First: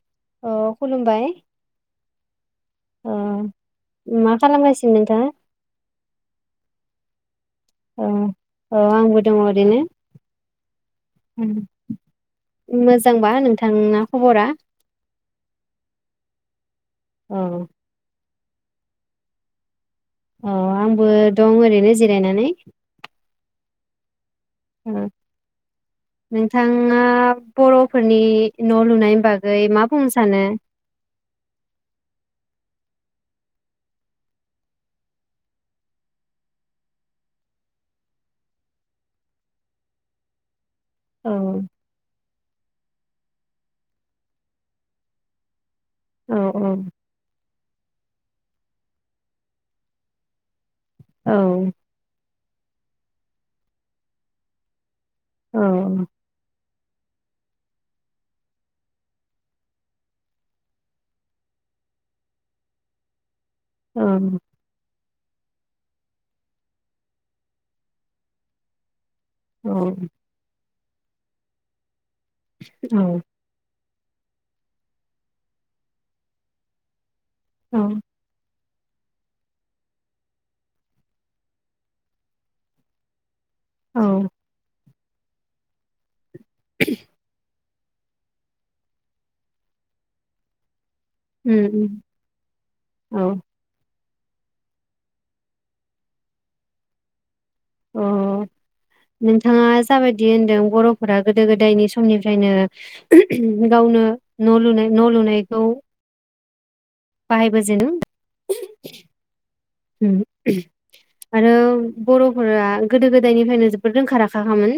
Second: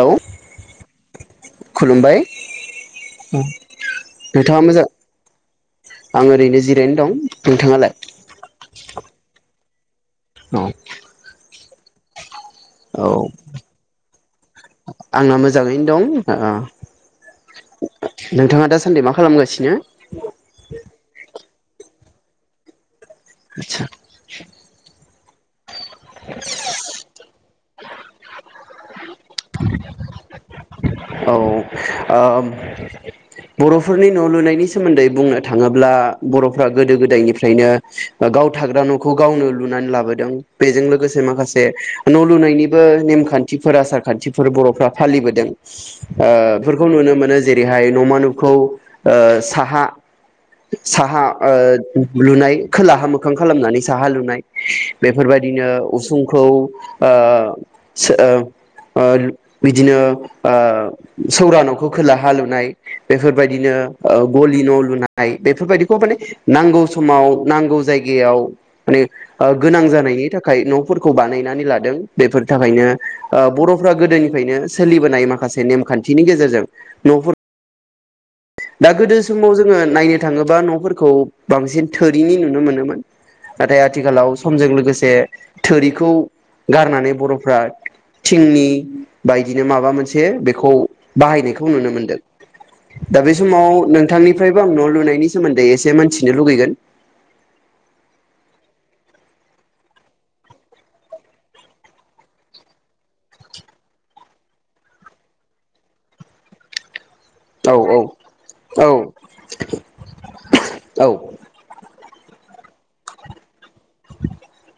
Hello औ खुलुमबाय खुलुमबाय ओ मा नोंथाङा मोजां खालामगासिनो नोंथाङा आं ओरैनो जिरायनो दं। नोंथाङालाय औ औ आंबो दङ ओरैनो। औ उम औ आंना मोजाङैनो दं। ओ औ नोंथाङा दासान्दि मा खालामगासिनो? अ आंबो दं ओरैनो जिरायनानै। आसा ओ नोंथाङा बर'फोरनि न' लुनाय [unintelligible] औ ओ बर'फोरनि न' लुनायनि सोमोन्दै बुंनो थाङोब्ला बर'फ्रा गोदो गोदायनिफ्रायनो गाव थाग्रा न'खौ गावनो लुनानै लाबोदों। बेजों लोगोसे औ माखासे न' लुनायनि बो नेमखान्थिफोरा सार खान्थिफोर बरफ्रा फालिबोदों। ओ औ फोरखौ नुनो मोनो जेरैहाय नमा न' खौ ओ साहा साहा औ ओ लुनाय खोलाहा मोखां खालामनानै साहा लुनाय औ बेफोरबादिनो उसुंखौ ओ सो- ओ ओ बिदिनो ओ सौरा न'खौ खोलाहा लुनाय बेफोर बेबायदिनो औ ओ गलि न' लुनाय बेफोरबादिखौ माने नांगौ समाव नांगौ जायगायाव माने ओ औ गोनां जानायनि थाखाय न'फोरखौ बानाय बानानै लादों बेफोर थाखायनो औ ओ बर' गोदोनिफायनो सोलिबोनाय माखासे नेमखान्थिनि गेजेरजों न'फोर औ दा गोदो समाव जोङो नायनो थाङोबा न'फोरखौ बांसिन थोरिनि नुनो मोनोमोन। नाथाय औ आथिखालाव समजों लोगोसे थोरिखौ गारनानै बर'फ्रा थिंनि बायदिनो माबा मोनसे बेखौ उम बाहायनायखौ नुनो उम मोनदों। दा औ बे समाव नोंथांनिफ्रायबो आं न' लुनायनि सोमोन्दै एसे मोनथिनो लुगैगोन। अ, नोंथाङा जाबादि होनदों बर'फोरा गोदो गोदायनि समनिफ्रायनो गावनो न लुनाय न लुनायखौ बाहायबो औ जेनो औ औ उम औ आरो बर' फोरा गोदो गोदायनिफायनो बेफोर रोंखा राखाखामोन।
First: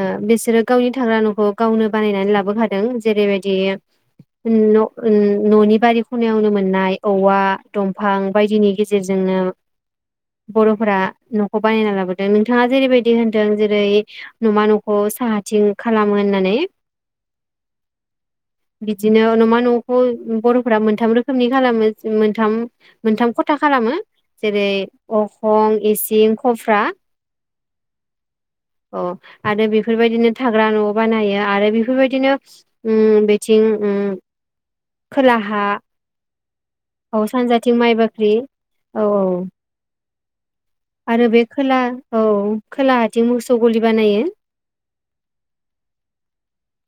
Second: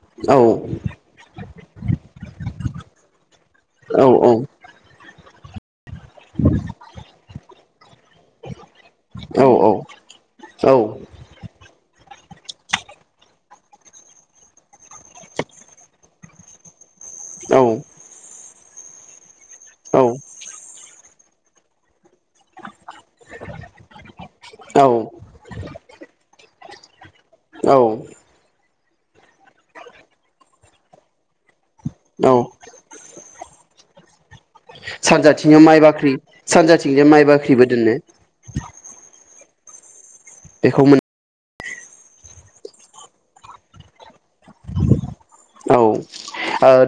ओ औ बिसोरो गावनि थाग्रा नखौ गावनो बानायनानै लाबोखादों जेरैबादि औ ओम न' ओम न'नि बारि खनायावनो मोननाय औवा दंफां बायदिनि। गेजेरजोंनो औ औ बरफोरा नखौ बानायना लाबो नोंथाङा जेरैबायदि होनदों जेरै नमा नखौ साहाथिं खालामो होननानै। औ। बिदिनो अनुमान। न'खौ बरफोरा मोन मोनथाम रोखोमनि खालामो मोनथाम मोन था खालामो जेरै औ अखं इसिं ख [unintelligible] औ। अ आरो बेफोरबायदिनो थाग्रा न'आव बानायो आरो बे औ बेफोरबायदिनो बिथिं सानजाथिंजों खोलाहा माइ बाख्रि सानजाथिंजों माइ बाख्रिबो सानजाथिं दोननो माइबा औ औ। बेखौ मोन आरो बे। खोला औ खोला आथिं मोसौ गलि बानायो। औ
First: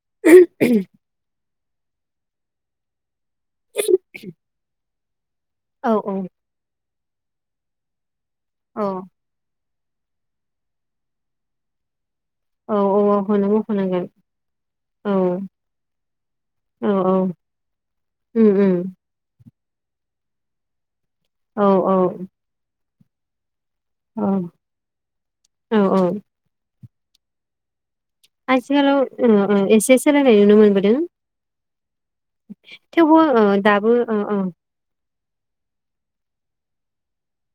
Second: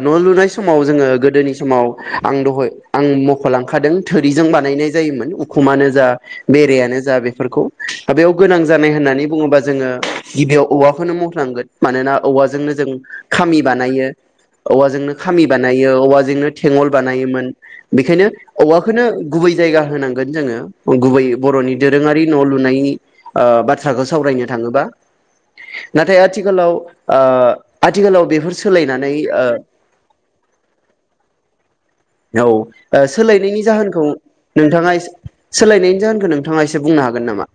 न लुनाय समाव जोङो गोदोनि समाव आं दहय आं ख लांखादों थोरिजों बानायनाय जायोमोन उखुमानो औ जा औ बेरायानो जा। जा बेफोरखौ। बेयाव गोनां औ जानाय होननानै बुङोबा। जोङो गिबियाव औवाखौनो मखनांगोन मानोना। औवाजोंनो औ जों औ औखौनो खामि मख'नांगोन बानायो औ औवाजोंनो खामि बानायो औवाजोंनो औ थेंगल औ बानायोमोन बेनिखायनो उम उम औवाखौनो गुबै। जायगा होनांगोन जोङो। गुबै औ बरनि दोरोङारि न लुनाय आ बा बाथ्राखौ औ सावरायनो थाङोबा औ औ नाथाय आथिखालाव। ओ। आथिखालाव बेफोर आथिखालाव सोलायनानै ओ ओ एसे सोलायनाय नुनो मोनबोदों। औ थेवबो ओ सोलायनायनि दाबो जाहोनखौ ओ ओ नोंथाङा सोलायनायनि जाहोनखौ नों नोंथाङा एसे बुंनो हागोन नामा।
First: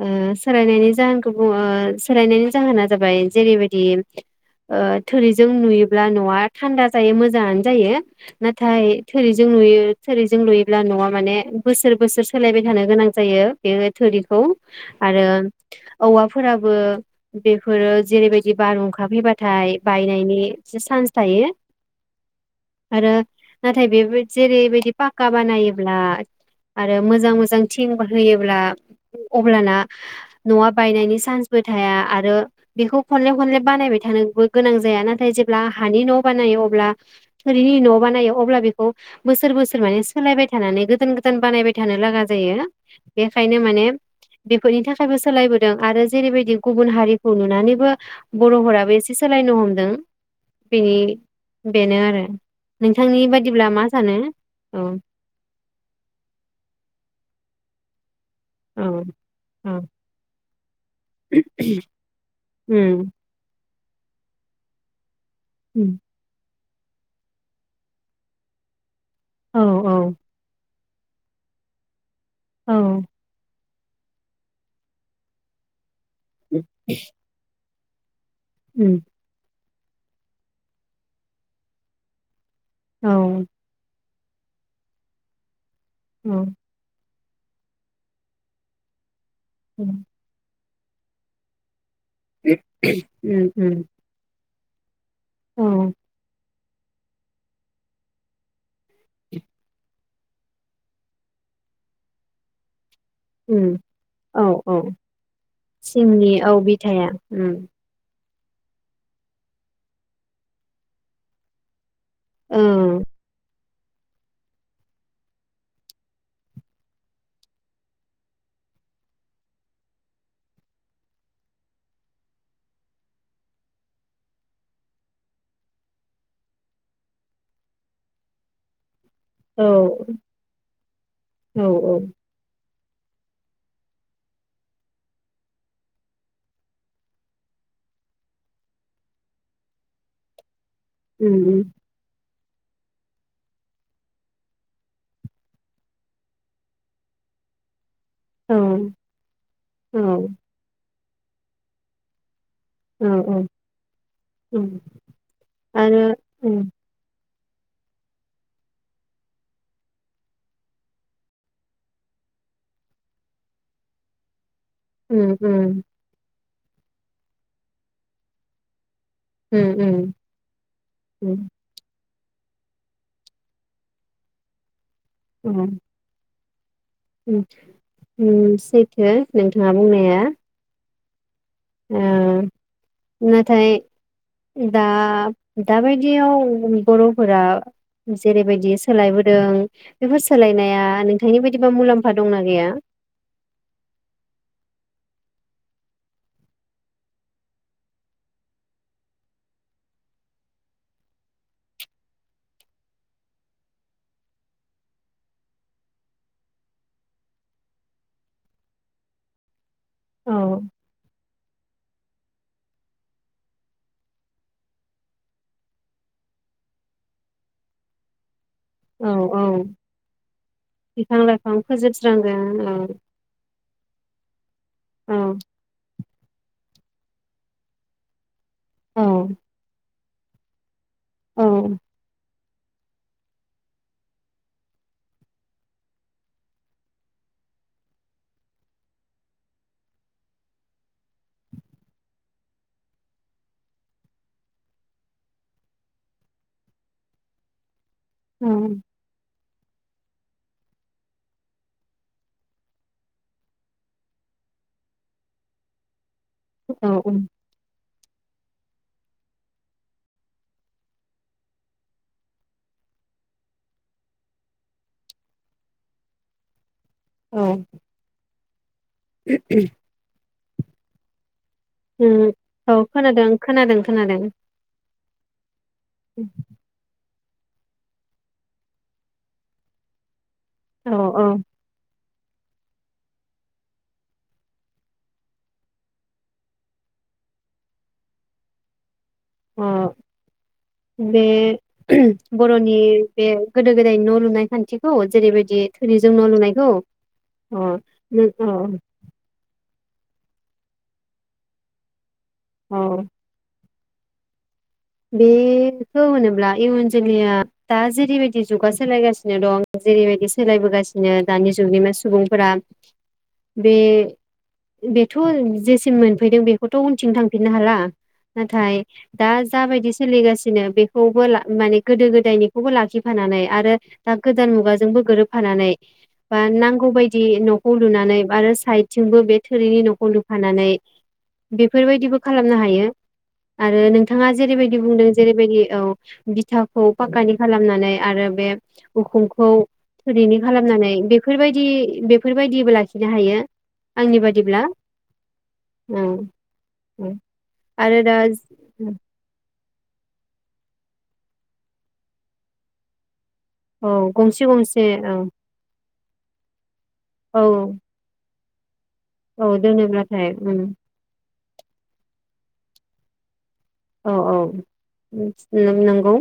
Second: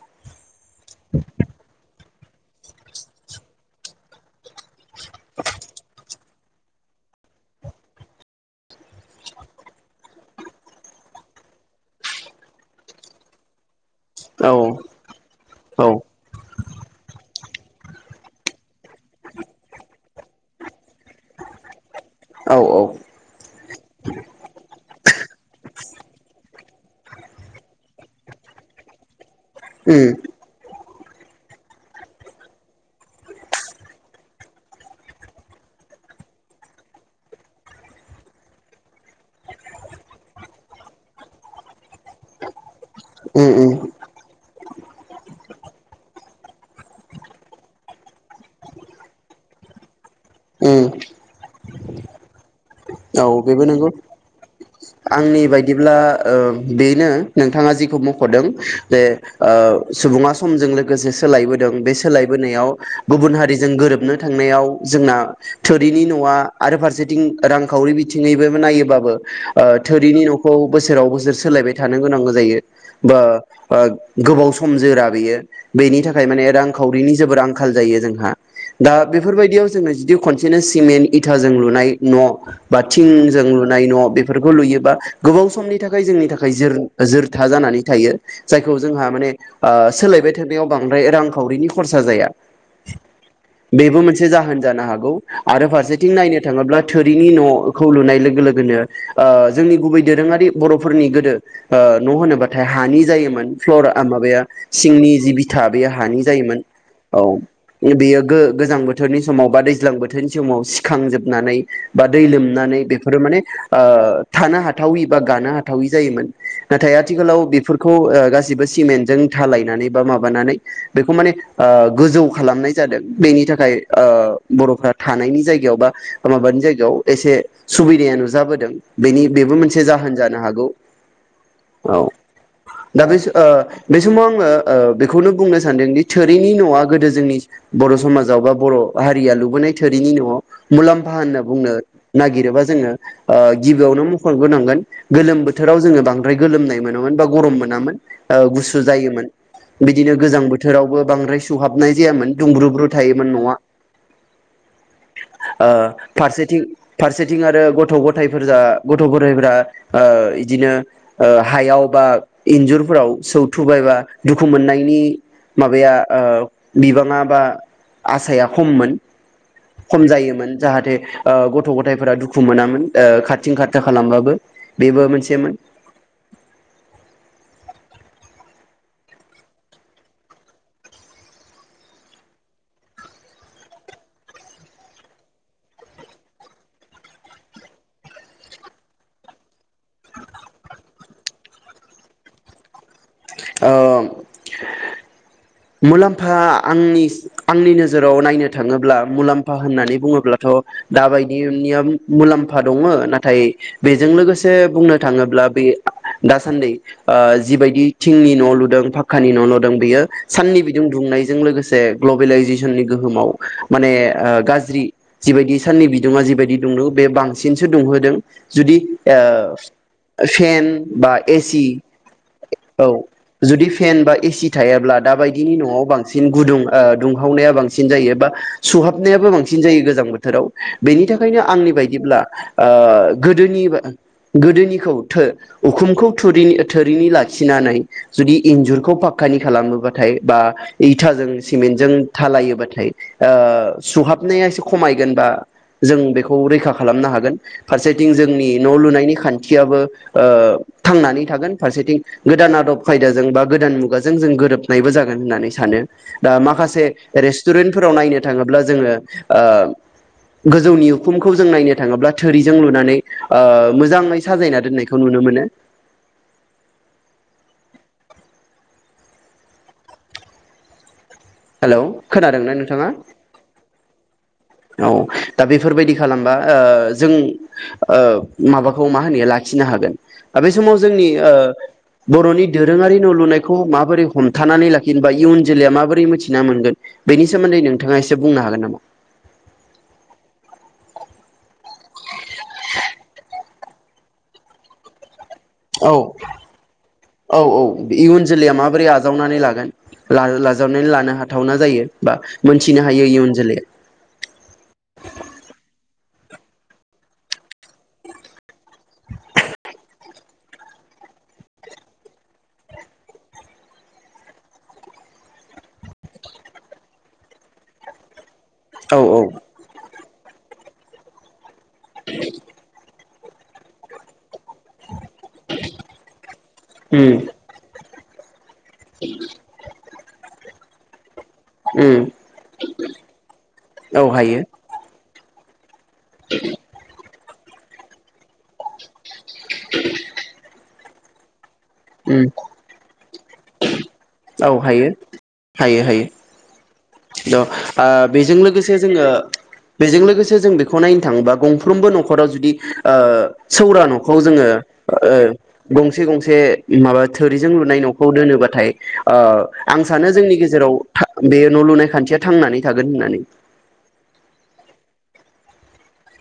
ओ सोलायनायनि जाहोनखौङो ओ सोलायनायनि जाहोना जाबाय जेरैबायदि थोरिजों नुयोब्ला नआ थान्दा जायो मोजाङानो जायो नाथाय थोरिजों नुयो थोरिजों लुयोब्ला नआ माने बोसोर बोसोर सोलायबाय थानो गोनां जायो बे थुरिखौ औ आरो औ औवाफोराबो बेफोरो जेरैबायदि बारहुंखाफैबाथाय बायनायनि एसे चान्स थायो औ औ आरो नाथाय बे जेरैबायदि पाक्का बानायोब्ला आरो मोजां मोजां थिं ब होयोब्ला अब्लाना उम नआ बायनायनि चान्सबो थाया आरो बेखौ खनले खनले बानायबाय थानोबो गोनां जाया नाथाय जेब्ला हानि न बानायो अब्ला थोरिनि न बानायो अब्ला बेखौ बोसोर बोसोर माने सोलायबाय थानानै गोदान गोदान बानायबाय थानो लागा जायो उम बेखायनो उम माने बेफोरनि थाखायबो सोलायबोदों आरो जेरैबायदि गुबुन हारिखौ नुनानैबो बरफोराबो एसे सोलायनो हमदों उम बिनि बेनो आरो नोंथांनि औ बेबो बादिब्ला मा नंगौ सानो औ आंनि बायदिब्ला ओ बेनो नोंथाङा जिखौ मख दों औ जे ओ औ सुबुङा समजों लोगोसे सोलायबोदों बे सोलायबोनायाव उम गुबुन हारिजों गोरोब नो थांनायाव जोंना उम थोरिनि नआ आरो फारसेथिं रां खावरि बिथिङैबो नायोबाबो औ ओ थोरिनि नखौ बोसोराव बोसोर सोलायबाय थानो गोनां जायो औ बा ओ गोबाव सम जोरा बेयो बेनि थाख खाय माने रां खावरिनि जोबोर आं खाल जायो जोंहा दा उम बेफोरबायदियाव जोङो जुदि खनसेनो सिमेन्ट इथाजों लुनाय न बा औ थिंजों लुनाय न बे फोरखौ लुयोबा गोबाव समनि थाखाय थाखाय जोंनि थाखाय उम जोर जोरथा जानानै थायो जायखौ जोंहा माने ओ उम सोलायबाय थानो बेयाव बांद्राय रांखावरिनि खरसा जया उम बेबो मोनसे जाहोन जानो हागौ। औ आरो फारसेथिं नायनो थाङोब्ला थोरिनि न खौ लुनाय लोगो लोगोनो ओ जोंनि गुबै दोरोङारि बरफोरनि गोदो ओ न होनोबाथाय हानि जायोमोन उम फ्लर ओ माबाया औ औ सिंनि जि बिथा बे हानि सिंनि औ जायोमोन बिथाया उम औ बेयो गो-गोजां बोथोरनि समाव बा दैज्लां बोथोरनि समाव सिखांजोबनानै बा दै औ नानै बेफोरो माने ओ थानो हाथावि बा गानो हाथावै जायोमोन नाथाय आथिखालाव बेफोरखौ ओ गासिबो सिमेन्टजों थालायनानै बा माबानानै बेखौ माने ओ गोजौ खालामनाय जादों बेनि थाखाय बर फ्रा थानायनि जायगायाव बा माबानि जायगायाव एसे सुबिदाया नुजाबोदों। बेनि बेबो औ मोनसे जाहोन जानो हागौ। औ दा बे ओ बे समाव आङो ओ बेखौनो बुंनो सानदोंदि थोरिनि न आ गोदो जोंनि बर समाजाव बा बर हारिया लुबोनाय थोरिनि न आव मुलाम्फा होनना उम बुंनो नागिरोबा जोङो आ गिबियावनो मख'नग्रोनांगोन गोलोम बोथोराव जोङो बांद्राय गोलोमनाय मोनामोन बा गरम मोनामोन। ओ गुसु उम जायोमोन औ बिदिनो गोजां बोथोरावबो बांद्राय सुहाबनाय जायामोन। दुंब्रुुब्रु औ थायोमोन औ नआ उम आरो उम फारसेथिं सेथिं आरो गथ गथायफोरजा गथ गथायफोरा ओ इदिनो हायाव बा इन्जुरफोराव सौथुबाय बा दुु खु मोननायनि उम उम माबाया ओ बिबाङा बा आसाया खममोन। खम उम जायोमोन जाहाथे उम ओ उम गथ यफोरा दुखु मोनामोन ओ खारथिं खारथा खालामबाबो। बेबो मोनसेमोन उम उम उम सैथो नोंथाङा बुंनाया। ओ नाथाय दा दाबायदियाव बर फोरा जेरैबायदि सोलायबोदों बेफोर सोलायनाया नोंथांनि बायदिबा मुलाम्फा दंना गैया? ओं मुलाम्फा आंनि आंनि नोजोराव नायनो थाङोब्ला मुलाम्फा होननानै बुङोब्लाथ दाबायदिनिया मुलाम्फा दङ नाथाय बेजों लोगोसे बुंनो थाङोब्ला बे दासान्दि ओ जिबायदि थिंनि न लुदों फाख्कानि न लुदों बेयो औ साननि बिदुं दुंनायजों लोगोसे ग्लबेलाइजेसननि गोहोमाव माने ओ गाज्रि जिबायदि साननि बिदुङा जिबायदि दुंदों बे बांसिनसो दुंहोदों। जुदि ओ औ फेन बा बिफां लाइफां एसि फोजोबस्रांदों औ जुदि फेन बा एसि थायाब्ला दा औ बायदिनि न आव बांसिन गुदुं ओ दुंहावनाया बांसिन जायो बा औ सुहाबनायाबो बांसिन जायो गोजां बोथ थोराव बेनि थाखायनो औ आंनि बायदिब्ला ओ गोदोनि गोदोनिखौ थो उखुमखौ थुरिनि-थोरिनि लाखिनानै जुदि इन्जुरखौ पाखकानि खालामोबा थाय बा इथाजों सिमेन्टजों डालायोबाथाय ओ सुहाबनाया एसे खमायगोनबा जों बेखौ रैखा खालामनो हागोन। फारसेथिं जोंनि औ न लुनायनि खान्थ थियाबो ओ थांनानै थागोन फारसेथिं गोदान आदब खायदाजों बा गोदान मुगाजों जों गोरोब नायबो जागोन होननानै सानो। दा माखासे औ औ उम रेस्टुरेन्टफोराव नायनो थाङोब्ला जोङो ओ गोजौनि उखुमखौ जों नायनो थाङोब्ला थोरिजों लुनानै ओ मोजाङै साजायना दोननायखौ नुनो मोनो। औ। हेलौ खोनादोंना औ नोंथाङा खोनादों खोनादों खोनादों। औ दा बेफोरबायदि खालामबा ओ जों ओ माबाखौ मा होनो लाखिनो हागोन। बे समाव औ जोंनि ओ औ बर' नि दोरोङारि न लुनायखौ माबोरै हमथानानै लाखिनो बा इयुन जोलैया माबोरै मिथिना मोनगोन बेनि सोमोन्दै नोंथाङा एसे बुंनो हागोन नामा। अ बे बर'नि बे गोदो गोदायनि न लुनाय खान्थिखौ जेरैबायदि औ थोरिजों न' लुनायखौ औ अ औ इयुन नों जोलैया अ माबोरै आजावनानै लागोन। लाल लाजावनानै लानो हाथावना जायो। बा मोनथिनो अ हायो इयुन जोलैया। बेखौ होनोब्ला इयुन जोलैया दा जेरैबायदि जुगा सोलायगासिनो दं जेरैबायदि सोलायबोगासिनो दानि जुगनि मा सुबुंफोरा बे-बेथ जेसिम मोनफैदों बेखौथ उनथिं थांफिननो हाला। नाथाय औ औ दास दाबायदि सोलिगासिनो बेखौबो ला माने गोदो गोदायनिखौबो लाखिफानानै आरो दा गोदान मुगाजोंबो। गोरोबफानानै बा नांगौ उम बायदि नखौ लु लुनानै आरोस साइदथिंबो बे थोरिनि न। फलु खानानै। उम बेफोरबायदिबो खालामनो हायो आरो औ नोंथां। बिथाङा हायो जेरैबायदि बुंदों जेरैबायदि औ। बिथाखौ पाक्कानि। खालामनानै आरो बे। उखुमखौ थोरिनि खालामनानै। बेफोरबायदि। टि उम बेफोरबायदिबो लाखिनो हायो आंनि औ बादिब्ला हायो हायो औ। हायो औ द ओ आरो दा बेजों लोगोसे जोङो बेजों लोगोसे जों बेखौ नायनो थाङोबा गंफ्रोमबो नखराव जुदि ओ सौरा औ नखौ गंसे जोङो गंसे ओ औ गं थि गंसे माबा औ थोरिजों लुनाय नखौ दोनोबा थाय ओ औ आं सानो दोनोब्लाथाय जोंनि उम गेजेराव था बेयो न लुनाय खान्थिया थांनानै थागोन होननानै औ औ नंगौ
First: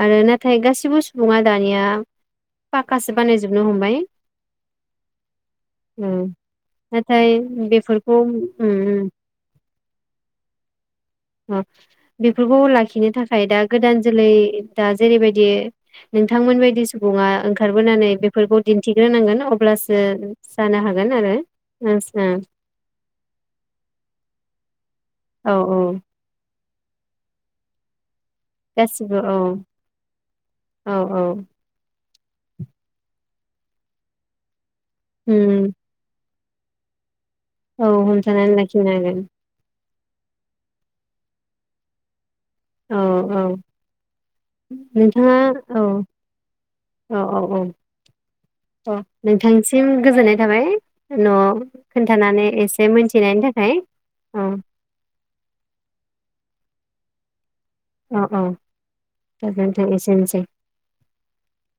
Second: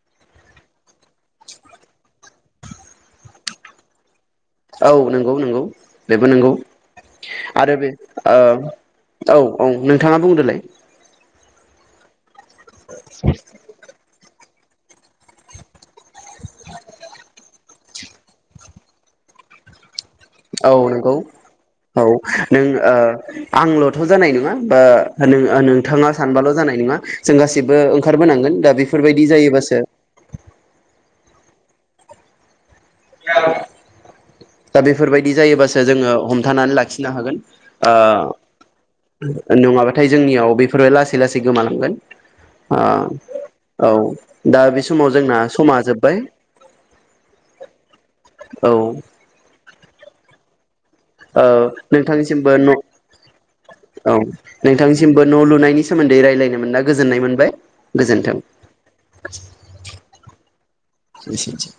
आरो नाथाय गासिबो सुबुङा दानिया पक्कासो बानायजोबनो हमबाय। औ नंगौ नंगौ बेबो उम नंगौ नाथाय आरो बे बेफोरखौ उम उम औ औ नोंथाङा बुंदोलाय [unintelligible] बेफोरखौ लाखिनो थाखाय दा गोदान जोलै दा जेरैबायदि नोंथांमोनबायदि सुबुङा ओंखारबोनानै बेफोरखौ दिन्थिग्रोनांगोन अब्ला स औ नंगौ औ नों आंलथ जानाय नङा बा आ नों औ औ नोंथाङा सानबा ल जानाय नङा जों गासिबबो ओंखारबोनांगोन दा गासिबो बेफोरबायदि औ जायोबासो औ [unintelligible] दा बेफोरबायदि जायोबासो जोङो हम थानानै लाखिनो हागोन औ ओ हमथानानै लाखिनो हागोन। नाथाय जोंनियाव बेफोरो लासै लासै गोमानांगोन। औ दा बे समाव नोंथाङा जोंना औ समा जोब्बाय। औ अ नोंथां। निसिम गोजोननाय थाबाय। न' औ खोन्थानानै नोंथांसिमबो न एसे मोनथिनायनि थाखाय औ नोंथांसिमबो न लुनायनि सोमोन्दै रायज्लायनो मोनना गोजोननाय मोनबाय। औ गोजोन्थों औ जागोनदे एसेनोसै। एसेनोसै